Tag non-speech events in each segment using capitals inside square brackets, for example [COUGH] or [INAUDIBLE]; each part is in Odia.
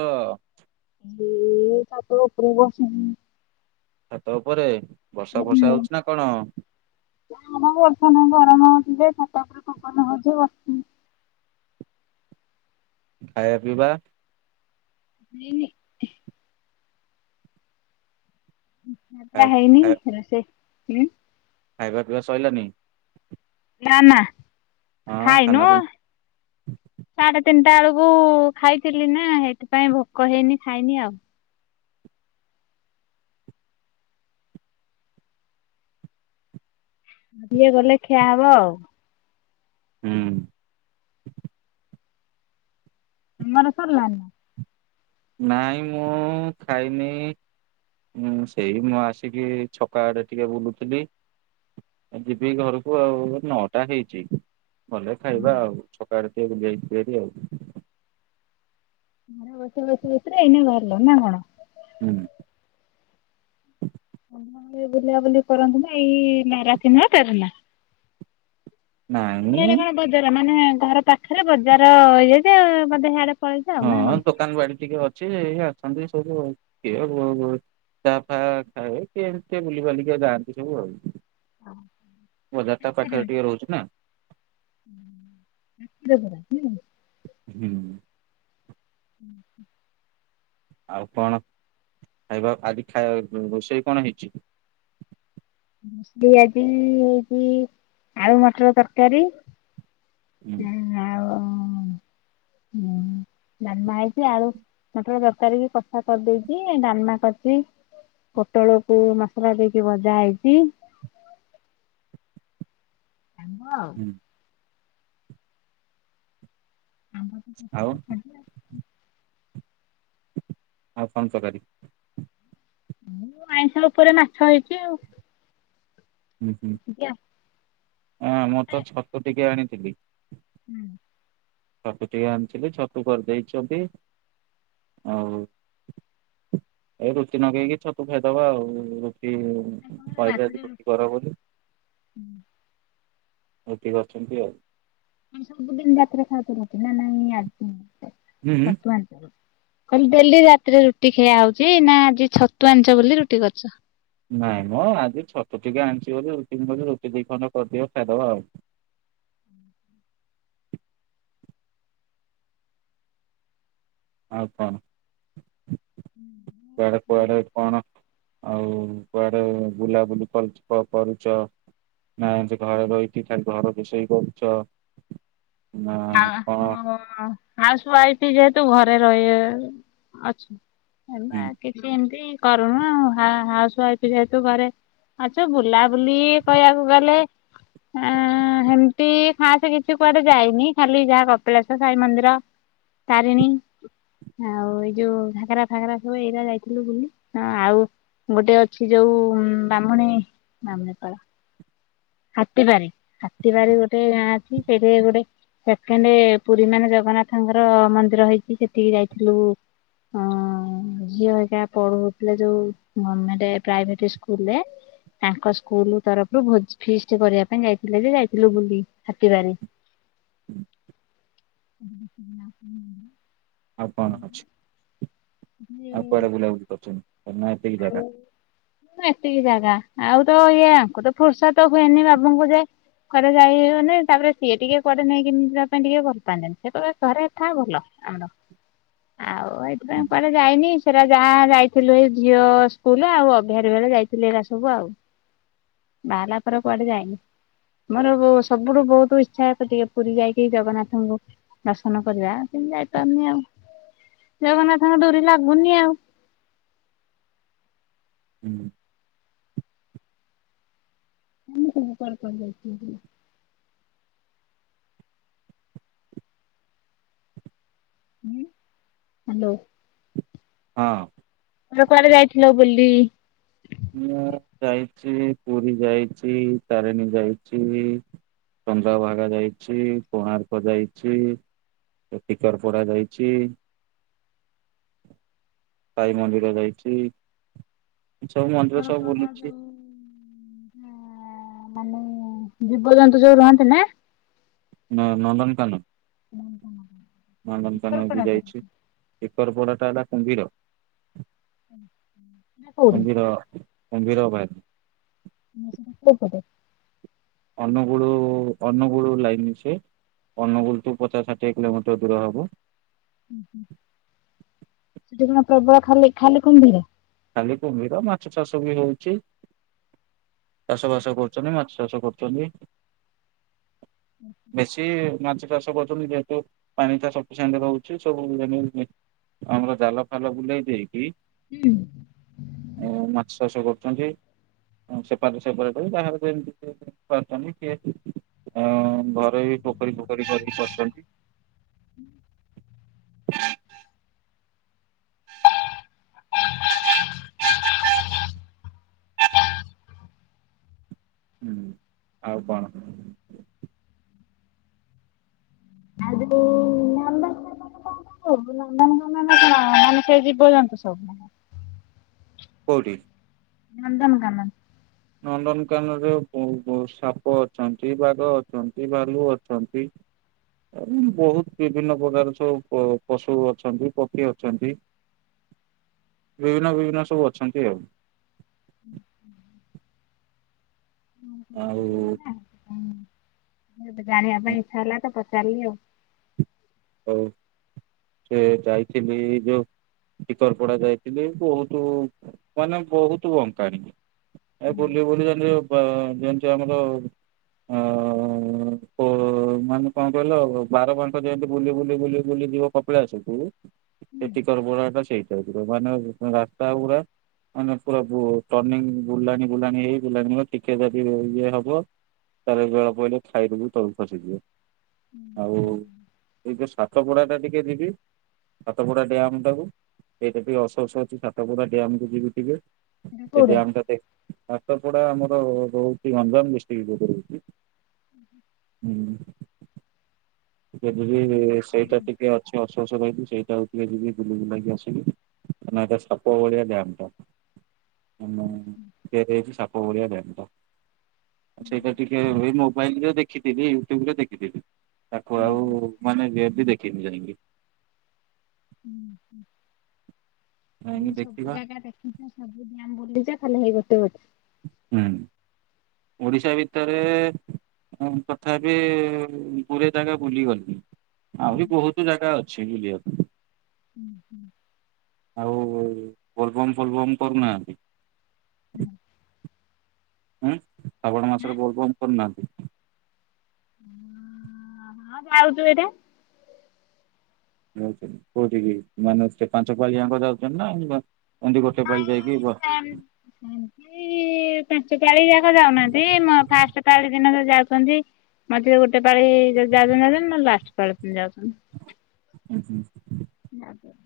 ହାଲୋ। ଏ ତାପ ଉପରେ ବସିନି। ଛାତ ଉପରେ ବର୍ଷା ଫର୍ଷା ହଉଛି ନା କଣ? ନା ମ ବର୍ଷ ନୁହଁ ଗରମ ହଉଚି ଯେ ଛାତ ଉପରେ ପବନ ହଉଛି ଯେ ବସିଥିଲି। ଖାଇବା ପିଇବା? ହେଇନି। ରୋଷେଇଆଟା ହେଇନି ଏଥର ସେ ସେ ଖାଇବା ପିଇବା ସଇଲାନି? ନା ନା ହଁ ଖାଇନୁ। ଖାନା ପିନା ସାଡେ ତିନଟା ବେଳୁକୁ ଖାଇଥିଲି ନା ହେଇଥିପାଇଁ ଭୋକ ହେଇନି ଖାଇନି ଆଉ। ଆଉ ଟିକେ ଗଲେ ଖିଆ ହବ ଆଉ। ହୁଁ। ତମର ସରଲାନି ନା? ନାଇଁ ମୁଁ ଖାଇନି। ମୁଁ ସେଇଦିନ ଆସିକି ଛକ ଆଡେ ଟିକେ ବୁଲୁଥିଲି। ଏ ଯିବି ଘରୁକୁ ଆଉ ନଅଟା ହେଇଚି। ଗଲେ ଖାଇବା ଆଉ ଛକ ଆଡେ ଟିକେ ବୁଲି ଆଇଥିଲି ଭାରି ଆଉ। ଘରେ ବସି ବସି ଏ ସି ରେ ଏଇନେ ବାହାରିଲ ନା କଣ? ଉଁ। ତମ ଆଡେ ବୁଲାବୁଲି କରନ୍ତି ନା ଏଇ ନାରାଖେନା କାରେନା? ତମର ନାଇଁ ଏଇଟା କଣ ବଜାର ମାନେ ଘର ପାଖେରେ ବଜାର ହେଇଯାଇଚି ବଧେ ହିଆଡେ ପଳେଇଛ ଆଉ ନା କଣ? ହଁ ଦୋକାନ ବାଡି ଟିକେ ଅଛି ଏଇ ଅଛନ୍ତି ସବୁ ଆଉ କିଏ ବୁ ବୁ ଚା ଫା ଖାଉ କିଏ ଏମତି ବୁଲିିବାଲିକା ଯାଆନ୍ତି ସବୁ ଆଉ। ମେବାରଟା ପାଖରେ ଟିକେ ରହୁଚି ନା। ଉଁ [UNINTELLIGIBLE] ହୁଁ। ଉଁ ହୁଁ। ଆଉ କଣ ଖାଇବା ଆଜି ଖାଇବା ଉଁ ରୋଷେଇ କଣ ହେଇଚି? ରୋଷେଇ ଆଜି ହେଇଚି ଆଳୁ ମଟର ତରକାରୀ। ହୁଁ [INAUDIBLE] ହୁଁ। ଡାଲମା ହେଇଚି ଆଳୁ ମଟର ତରକାରୀକି କଷା କରିଦେଇଚି ଡାଲମା କରିଚି। ପୋଟଳକୁ ମସଲା ଦେଇକି ଭଜା ହେଇଚି। [UNINTELLIGIBLE] ହୁଁ। ଆମ୍ବ ତ ଆଉ ପ୍ରସିଦ୍ଧ ଖାଦ୍ୟ ଆଉ ଆଉ କଣ ତକାରୀ? ଆଉ ଆଇଁଷ ଉପରେ ମାଛ ହେଇଚି ଆଉ। ହୁଁ ହୁଁ ସେତିକି ଆଉ ଆଉ ଆମର ତ ଛତୁ ଟିକେ ଆଣିଥିଲି। ହୁଁ। ଛତୁ ଟିକେ ଆଣିଥିଲି ଛତୁ କରିଦେଇଛନ୍ତି ଆଉ ଏ ରୁଟି ନଗେଇକି ଛତୁ ଖାଇଦବା ଆଉ ରୁଟି କହିଲି ଆଜି ରୁଟି କର ବୋଲି ରୁଟି କରିଚନ୍ତି ଆଉ। ଆଉ ସବୁଦିନ ରାତିରେ ଖାଆତି ରୁଟି ନା ନାଇଁ ଆ [UNINTELLIGIBLE] ହୁଁ ହୁଁ। ଛତୁ ଆଣିଚ ବୋ କଁ ଡେଲି ରାତିରେ ରୁଟି ଖିଆ ହଉଚି ନା ଆଜି ଛତୁ ଆଣିଚ ବୋଲି ରୁଟି କରିଚ? ନାଇଁ ମଁ ଆଜି ଛତୁ ଟିକେ ଆଣିଚି ବୋଲି ରୁଟି ଦି [UNINTELLIGIBLE] ରୁଟି ଦି ଖଣ୍ଡ କରିଦିଅ ଖାଇଦବା ଆଉ। ହ ଆଉ କଣ ସିଆଡେ କୁଆଡେ କଣ? ଆଉ କୁଆଡେ ବୁଲାବୁଲି କରୁଚ୍ କରୁଚ? ନା ଏମତି ଘରେ ରହିକି ଖାଲି ଘର ରୋଷେଇ କରୁଚ ନା କଁ? ହଁ ହାଉସ୍ ୱାଇଫି ଯେହେତୁ ଘରେ ରଇବେ ଅଛୁ। ହୁଁ [UNINTELLIGIBLE] ସେମତି କରୁନୁ ହା ହାଉସ୍ ୱାଇଫି ଯେହେତୁ ଘରେ ଅଛୁ ବୁଲାବୁଲି କଇଆକୁ ଗଲେ ହୁଁ ହେମତି ଖାସେ କିଛି କୁଆଡେ ଯାଇନି। ଖାଲି ଯା କପିଳାସ ସାଇ ମନ୍ଦିର ତାରିଣୀ ଆଉ ଏଇ ଯୋଉ ଘାଗରା ଫାଗାରା ସବୁ ଏଇରା ଯାଇଥିଲି ବୁଲି ଆଉ ଗୋଟେ ଅଛି ଯୋଉ ବାହ୍ମଣୀ ବାଲିଆପାଳ ହାତୀବାରି ହାତୀବାରି ଗୋଟେ ଗାଁ ଅଛି ସେଇଠି ଗୋଟେ ସେଖେଣ୍ଡ ପୁରୀ ମାନେ ଜଗନ୍ନାଥଙ୍କର ମନ୍ଦିର ହେଇଛି ସେଠୀକି ଯାଇଥିଲୁ। ହଁ ଝିଅ ହେରିକା ପଢ଼ୁଥିଲେ ଯୋଉ ମାନେ ପ୍ରାଇଭେଟ୍ ସ୍କୁଲ୍ ରେ। ତାଙ୍କ ସ୍କୁଲ ତରଫରୁ ଭୋଜ ଫିଷ୍ଟ କରିବା ପାଇଁ ଯାଇଥିଲେ ଯେ ଯାଇଥିଲୁ ବୁଲି ହାତିବାରି। [UNINTELLIGIBLE] ଆଉ କଣ ଅଛି ଆଉ କୁଆଡ଼େ ବୁଲା ବୁଲି କରିଛନ୍ତି [UNINTELLIGIBLE] [UNINTELLIGIBLE] ଏତିକି ଜାଗା ଆଉ ତ ଇଏ ଆଙ୍କୁ ତ ଫୁର୍ସତ ହୁଏନି ବାବୁଙ୍କୁ ଯେ ଘରେ ଯାଇ ହଉନି ତାପରେ ସିଏ ଟିକେ କୁଆଡେ଼ ନେଇକି ଯିବା ପାଇଁ ଟିକେ ଭଲପାନ୍ତିନି ସେ କହିବେ ଘରେ ଥା ଭଲ। ଆ ଆଉ ହୁଁ ଏଇଥିପାଇଁ କୁଆଡ଼େ ଯାଇନି ସେରା ଯାହା ଯାଇଥିଲୁ ଏ ଝିଅ ସ୍କୁଲରେ ଆଉ ଅଭିଆରି ବେଳେ ଯାଇଥିଲି ଏରା ସବୁ ଆଉ। ବାହା ହେଲା ପରେ କୁଆଡ଼େ ଯାଇନି। ମୋର ସବୁଠୁ ବହୁତ ଇଛା ଅଛି ଟିକେ ପୁରୀ ଯାଇକି ଜଗନ୍ନାଥଙ୍କୁ ଦର୍ଶନ କରିବା କିନ୍ତୁ ଯାଇପାରୁନି ଆଉ ଜଗନ୍ନାଥଙ୍କ ଡୋରି ଲାଗୁନି ଆଉ। ହୁଁ। [UNINTELLIGIBLE] ହଁ ହ୍ୟାଲୋ। ହଁ। ତମେ କୁଆଡେ ଯାଇଥିଲ ବୁଲି? ମୁଁ ଯାଇଛି ପୁରୀ ଯାଇଛି ତାରେଣୀ ଯାଇଛି। ଚନ୍ଦ୍ରଭାଗା ଯାଇଛି କୋଣାର୍କ ଯାଇଛି। ଟିକର ପୋଡା ଯାଇଛି। ସାଇ ମନ୍ଦିର ଯାଇଛି ସବୁ ମନ୍ଦିର ସବୁ ବୁଲିଛି। ଜୀବଜନ୍ତୁ ଯୋଉ ରୁହନ୍ତି ନା? ହୁଁ ନନ୍ଦନକାନନ ନନ୍ଦନକାନନ ବି ଯାଇଛି। ଏକର ପୋଡ଼ା ଟା ହେଲା କୁମ୍ଭୀର କୋଉଠି କୁମ୍ଭୀର କୁମ୍ଭୀର ବାରି। ହଁ ସେଟା କୋଉ ପଟେ? ଅନୁଗୁଳୁ ଅନୁଗୁଳୁ ଲାଇନ ସେ। ଅନୁଗୁଳଠୁ ପଚାଶ ଷାଠିଏ କିଲୋମିଟର ଦୂର ହବ। ଓ ହୋ ସେଠି କଣ ପ୍ରବଳ ଖାଲି ଖାଲି କୁମ୍ଭୀର? ଖାଲି କୁମ୍ଭୀର ମାଛ ଚାଷ ବି ହେଉଛି। ଚାଷ ବାସ କରୁଛନ୍ତି ମାଛ ଚାଷ କରୁଛନ୍ତି। ବେଶୀ ମାଛ ଚାଷ କରୁଛନ୍ତି ଯେହେ ତୁ ପାଣି ଟା ସଫିସିଏଣ୍ଟ ରହୁଛି ସବୁ ଆମର ଜାଲ ଫାଲ ବୁଲେଇ ଦେଇକି ହୁଁ। ମାଛ ଚାଷ କରୁଛନ୍ତି ସେପାରେଟ୍ ସେପାରେଟ୍ ଯାହାର ଯେମିତ କରୁଛନ୍ତି କିଏ ଅ ଘୋରୋଇ ପୋଖରୀ ଫୋଖରୀ କରିକି କରୁଛନ୍ତି। [INAUDIBLE] ହୁଁ ଆଉ କଣ? [UNINTELLIGIBLE] ନନ୍ଦନକାନନ ମାନେ କଣ ସେଇ ଜୀବ ଜନ୍ତୁ। ହବ। କୋଉଠି? ନନ୍ଦନକାନନ। ନନ୍ଦନକାନନରେ ବହୁ ସାପ ଅଛନ୍ତି ବାଘ ଅଛନ୍ତି ଭାଲୁ ଅଛନ୍ତି। ବହୁତ ବିଭିନ୍ନ ପ୍ରକାର ସବୁ ପଶୁ ଅଛନ୍ତି ପକ୍ଷୀ ଅଛନ୍ତି। ବିଭିନ୍ନ ବିଭିନ୍ନ ସବୁ ଅଛନ୍ତି ଆଉ। ଆଉ ଜାଣିବା ପାଇଁ ଇଚ୍ଛା ହେଲା ତ ପଚାରିଲି ଆଉ। ହଉ ଟିକେ ଯାଇଥିଲି ଯୋଉ ଟିକରପଡା ଯାଇଥିଲି ବହୁତୁ ମାନେ ବହୁତୁ ବଙ୍କାଣୀ। ଏ ବୁଲି ବୁଲି ଗଲୁ ବ ଯେନ୍ତି ଆମର ହଁ ପୋ ମାନେ କଣ କହିଲ ବାରବାଙ୍କ ଯେନ୍ତି ବୁଲି ବୁଲି ବୁଲି ବୁଲି ଯିବ କପିଳାସ କୁ ହୁଁ ଏ ଟିକରପଡା ଟା ସେଇ ଟାଇପ୍ ର। ମାନେ ରାସ୍ତା ଗୁରା ମାନେ ପୁରା ବୁ ଟର୍ଣିଂ ବୁଲାଣି ବୁଲାଣି ହେଇ ବୁଲାଣି ର ଟିକେ ଯଦି ଇଏ ହବ। ତାର ବେଳ ପଇଲେ ଖାଇରୁ ବି ତଳକୁ ଖସିଯିବ। ଆଉ ଏଇ ଯଉ ସାତପୋଡା ଟା ଟିକେ ଯିବି। ସାତପଡା ଡ୍ୟାମ୍ ଟାକୁ। ଏଇଟା ଟିକେ ଅଫ୍ସୋସ୍ ଅଛି ସାତପଡା ଡ୍ୟାମ କୁ ଯିବି ଟିକେ। ସେଟା ସେ କୋଉଠି? ଡ୍ୟାମ୍ ଟା ଦେ, ସାତପଡା ଆମର ରହୁଚି ଗଞ୍ଜାମ ଡିଷ୍ଟ୍ରିକ୍ ରୁଟ୍ ରେ ରହୁଚି। ହୁଁ। ଏବେବି ସେଇଟା ଟିକେ ଅଛି ଅଫ୍ସୋସ୍ ରହିଚି ସେଇଟା ଟିକେ ଯିବି ବୁଲି ବୁଲାକି ଆସିବି। କାରଣ ହେଟା ସାପ ଭଳିଆ ଡ୍ୟାମ୍ ଟା। [UNINTELLIGIBLE] ହେଇଚି ସାପ ଭଳିଆ ଡ୍ୟାମ୍ ଟା। ସେଇଟା ଟିକେ ଏଇ ମୋବାଇଲରେ ଦେଖିଥିଲି। ୟୁଟ୍ୟୁବ ରେ ଦେଖିଥିଲି। ତାକୁ ଆଉ ମାନେ ରିଅଲ ରେ ଦେଖିନି ଯାଇଁକି। ଯାଇକି ମୁଁ ସବୁ ଦେଖିବା ଜାଗା ଦେଖି ସବୁ ଡ୍ୟାମ୍ ବୁଲିଚ ଖାଲି ହେଇ ଗୋଟେ ଗୋଟେ। ହୁଁ, ଓଡିଶା ଭିତରେ ମୁଁ ତଥାପି ଗୁରେ ଜାଗା ବୁଲିଗଲି। ଆହୁରି ବହୁତ ଜାଗା ଅଛି ବୁଲିବା ପାଇଁ। ହୁଁ ହୁଁ। ଆଉ ବୋଲବମ୍ ଫୋଲବମ୍ କରୁନାହାନ୍ତି? ହୁଁ। ଉଁ, ଶ୍ରାବଣ ମାସରେ ବୋଲବମ୍ କରୁନାହାନ୍ତି? ହଁ ଯାଉଚୁ ଏଇଟା। ଯାଉଛନ୍ତି କୋଉଠିକି? ମାନେ ସେ ପାଞ୍ଚ ପାଳି ଆଙ୍କ ଯାଉଛନ୍ତି ନା ଏନ୍ତି ଗୋଟେ ପାଳି ଯାଇକି ବ ଏନ୍ତି ପାଞ୍ଚପାଳି ଆ ଛୁଆ ଯାଉନାହାନ୍ତି ମ ଫାଷ୍ଟ ପାଳି ଦିନ ଯାହା ଯାଉଛନ୍ତି। ମଝିରେ ଗୋଟେ ପାଳି ଯଦି ଯାଉଚନ୍ତି ଯାଉଚନ୍ତି ନହେଲେ ଲାଷ୍ଟ ପାଳି ପୁଣି ଯାଉଚନ୍ତି। ହୁଁ ହୁଁ। ଯାଉଚନ।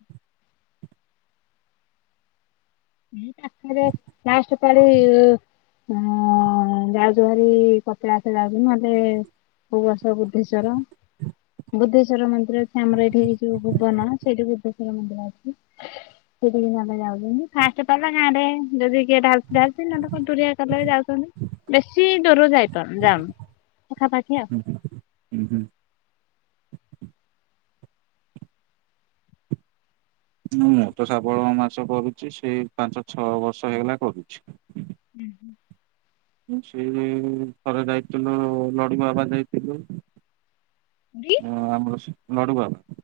ଏଇ ପାଖେରେ ଲାଷ୍ଟ ପାଳି ହଁ ଅଁ ଯାଉଚୁ ଭାରି କପିଳାସ ଯାଉଚୁ ନହେଲେ କୋଉ ବର୍ଷ ବୁଦ୍ଧେଶ୍ଵର। ବୁଦ୍ଧେଶ୍ୱର ମନ୍ଦିର ଅଛି ଆମର ଏଠି ଯୋଉ ଭୁବନ, ସେଇଠି ବୁଦ୍ଧେଶ୍ୱର ମନ୍ଦିର ଅଛି। ସେଇଠିକି ନହେଲେ ଯାଉଛନ୍ତି। ଫାଷ୍ଟ ପାଳି ଟା ଗାଁରେ ଯଦି କିଏ ଢ଼ାଳୁଚି ଢାଳୁଚି ନହେଲେ କୁନ୍ତୁରିଆ କଲେ ଯାଉଚନ୍ତି। ବେଶୀ ଦୂରରୁ ଯାଇପାରୁନୁ ଯାଉନୁ ପାଖାପାଖି ଆଉ। ଉଁ ହୁଁ। ମୁଁ ତ ଶ୍ରାବଣ ମାସ କରୁଚି ସେଇ ପାଞ୍ଚ ଛଅ ବର୍ଷ ହେଇଗଲା କରୁଛି। ହୁଁ ହୁଁ। ସେ ଥରେ ଯାଇଥିଲୁ ଲଡୁବାବା ଯାଇଥିଲୁ। ପୁରୀ? ଅ ଆମର ସେ ଲଡୁବାବା।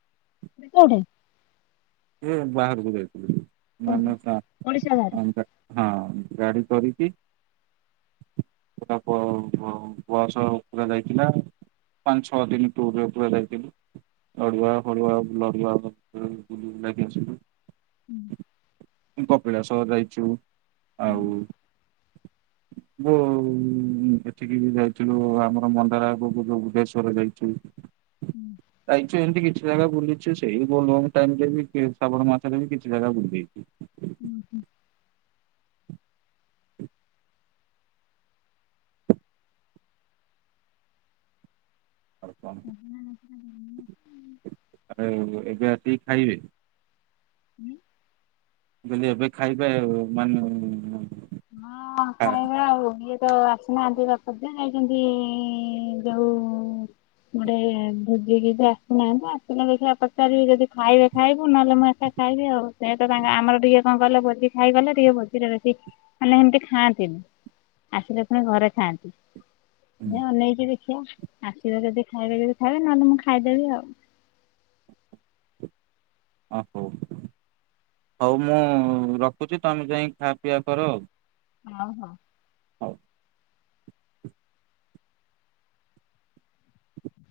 କୋଉଠେ? ଏ ବାହାରକୁ ଯାଇଥିଲି। ଓଡିଶା ବାହାରେ। [UNINTELLIGIBLE] ହଁ। ଗାଡି କରିକି ପୁରା ବ ବ ବସ ପୁରା ଯାଇଥିଲା। ପାଞ୍ଚ ଛଅ ଦିନ ଟୁର୍ ରେ ପୁରା ଯାଇଥିଲୁ। ଲଡୁବାବା ଫଡୁବାବା। [UNINTELLIGIBLE] ବୁଲି ବୁଲାକି ଆସିଲୁ। ହୁଁ। ଉଁ କପିଳାସ ଯାଇଛୁ ଆଉ ବୋ ଉ ଏଠିକି ବି ଯାଇଥିଲୁ ଆମର ମନ୍ଦାର ଆଗକୁ ଯୋଉ ବୁଧେଶ୍ୱର ଯାଇଛୁ। ହୁଁ। ଯାଇଛୁ ଏମିତି କିଛି ଜାଗା ବୁଲିଛୁ ସେଇି ବୋଲ୍ ବମ ଟାଇମ୍ ଟେ ବି କେ ଶ୍ରାବଣ ମାସ ରେ ବି କିଛି ଜାଗା ବୁଲି ଦେଇଛୁ। ଉଁ ହୁଁ। ଆଉ କଣ [INAUDIBLE] ଆଉ ଏବେ ଆସିକି ଖାଇବେ? ଉଁ? ମୁଁ କହିଲି ଏବେ ଖାଇବେ ଆଉ ମାନେ [UNINTELLIGIBLE] ହଁ ଖାଇଲା ଆଉ ଇଏ ତ ଆସିନାହାନ୍ତି ବାପା [UNINTELLIGIBLE] ଯାଇଛନ୍ତି ଯୋଉ ଗୋଟେ ଭୋଜିକି ସେ ଆସିନାହାଁନ୍ତି ଆସିଲା ଦେଖିବା ପଚାରିବି ଯଦି ଖାଇବେ ଖାଇବୁ ନହେଲେ ମୁଁ ଏକା ଖାଇବି ଆଉ ସେ ତ ତାଙ୍କ ଆମର ଟିକେ କଣ କହିଲ ଭୋଜି ଖାଇଗଲେ ଟିକେ ଭୋଜିରେ ବେଶୀ ମାନେ ହେମିତି ଖାଆନ୍ତିନି ଆସିଲେ ପୁଣି ଘରେ ଖାଆନ୍ତି। ହୁଁ ହେ ଅନେଇଚି ଦେଖିଆ ଆସିବେ ଯଦି ଖାଇବେ ଯଦି ଖାଇବେ ନହେଲେ ମୁଁ ଖାଇଦେବି ଆଉ। ଅ ହୋଉ ହୋଉ ମୁଁ ରଖୁଚି ତମେ ଯାଇଁ ଖିଆପିଆ କର ଆଉ। ହଉ ହଉ। ହଉ।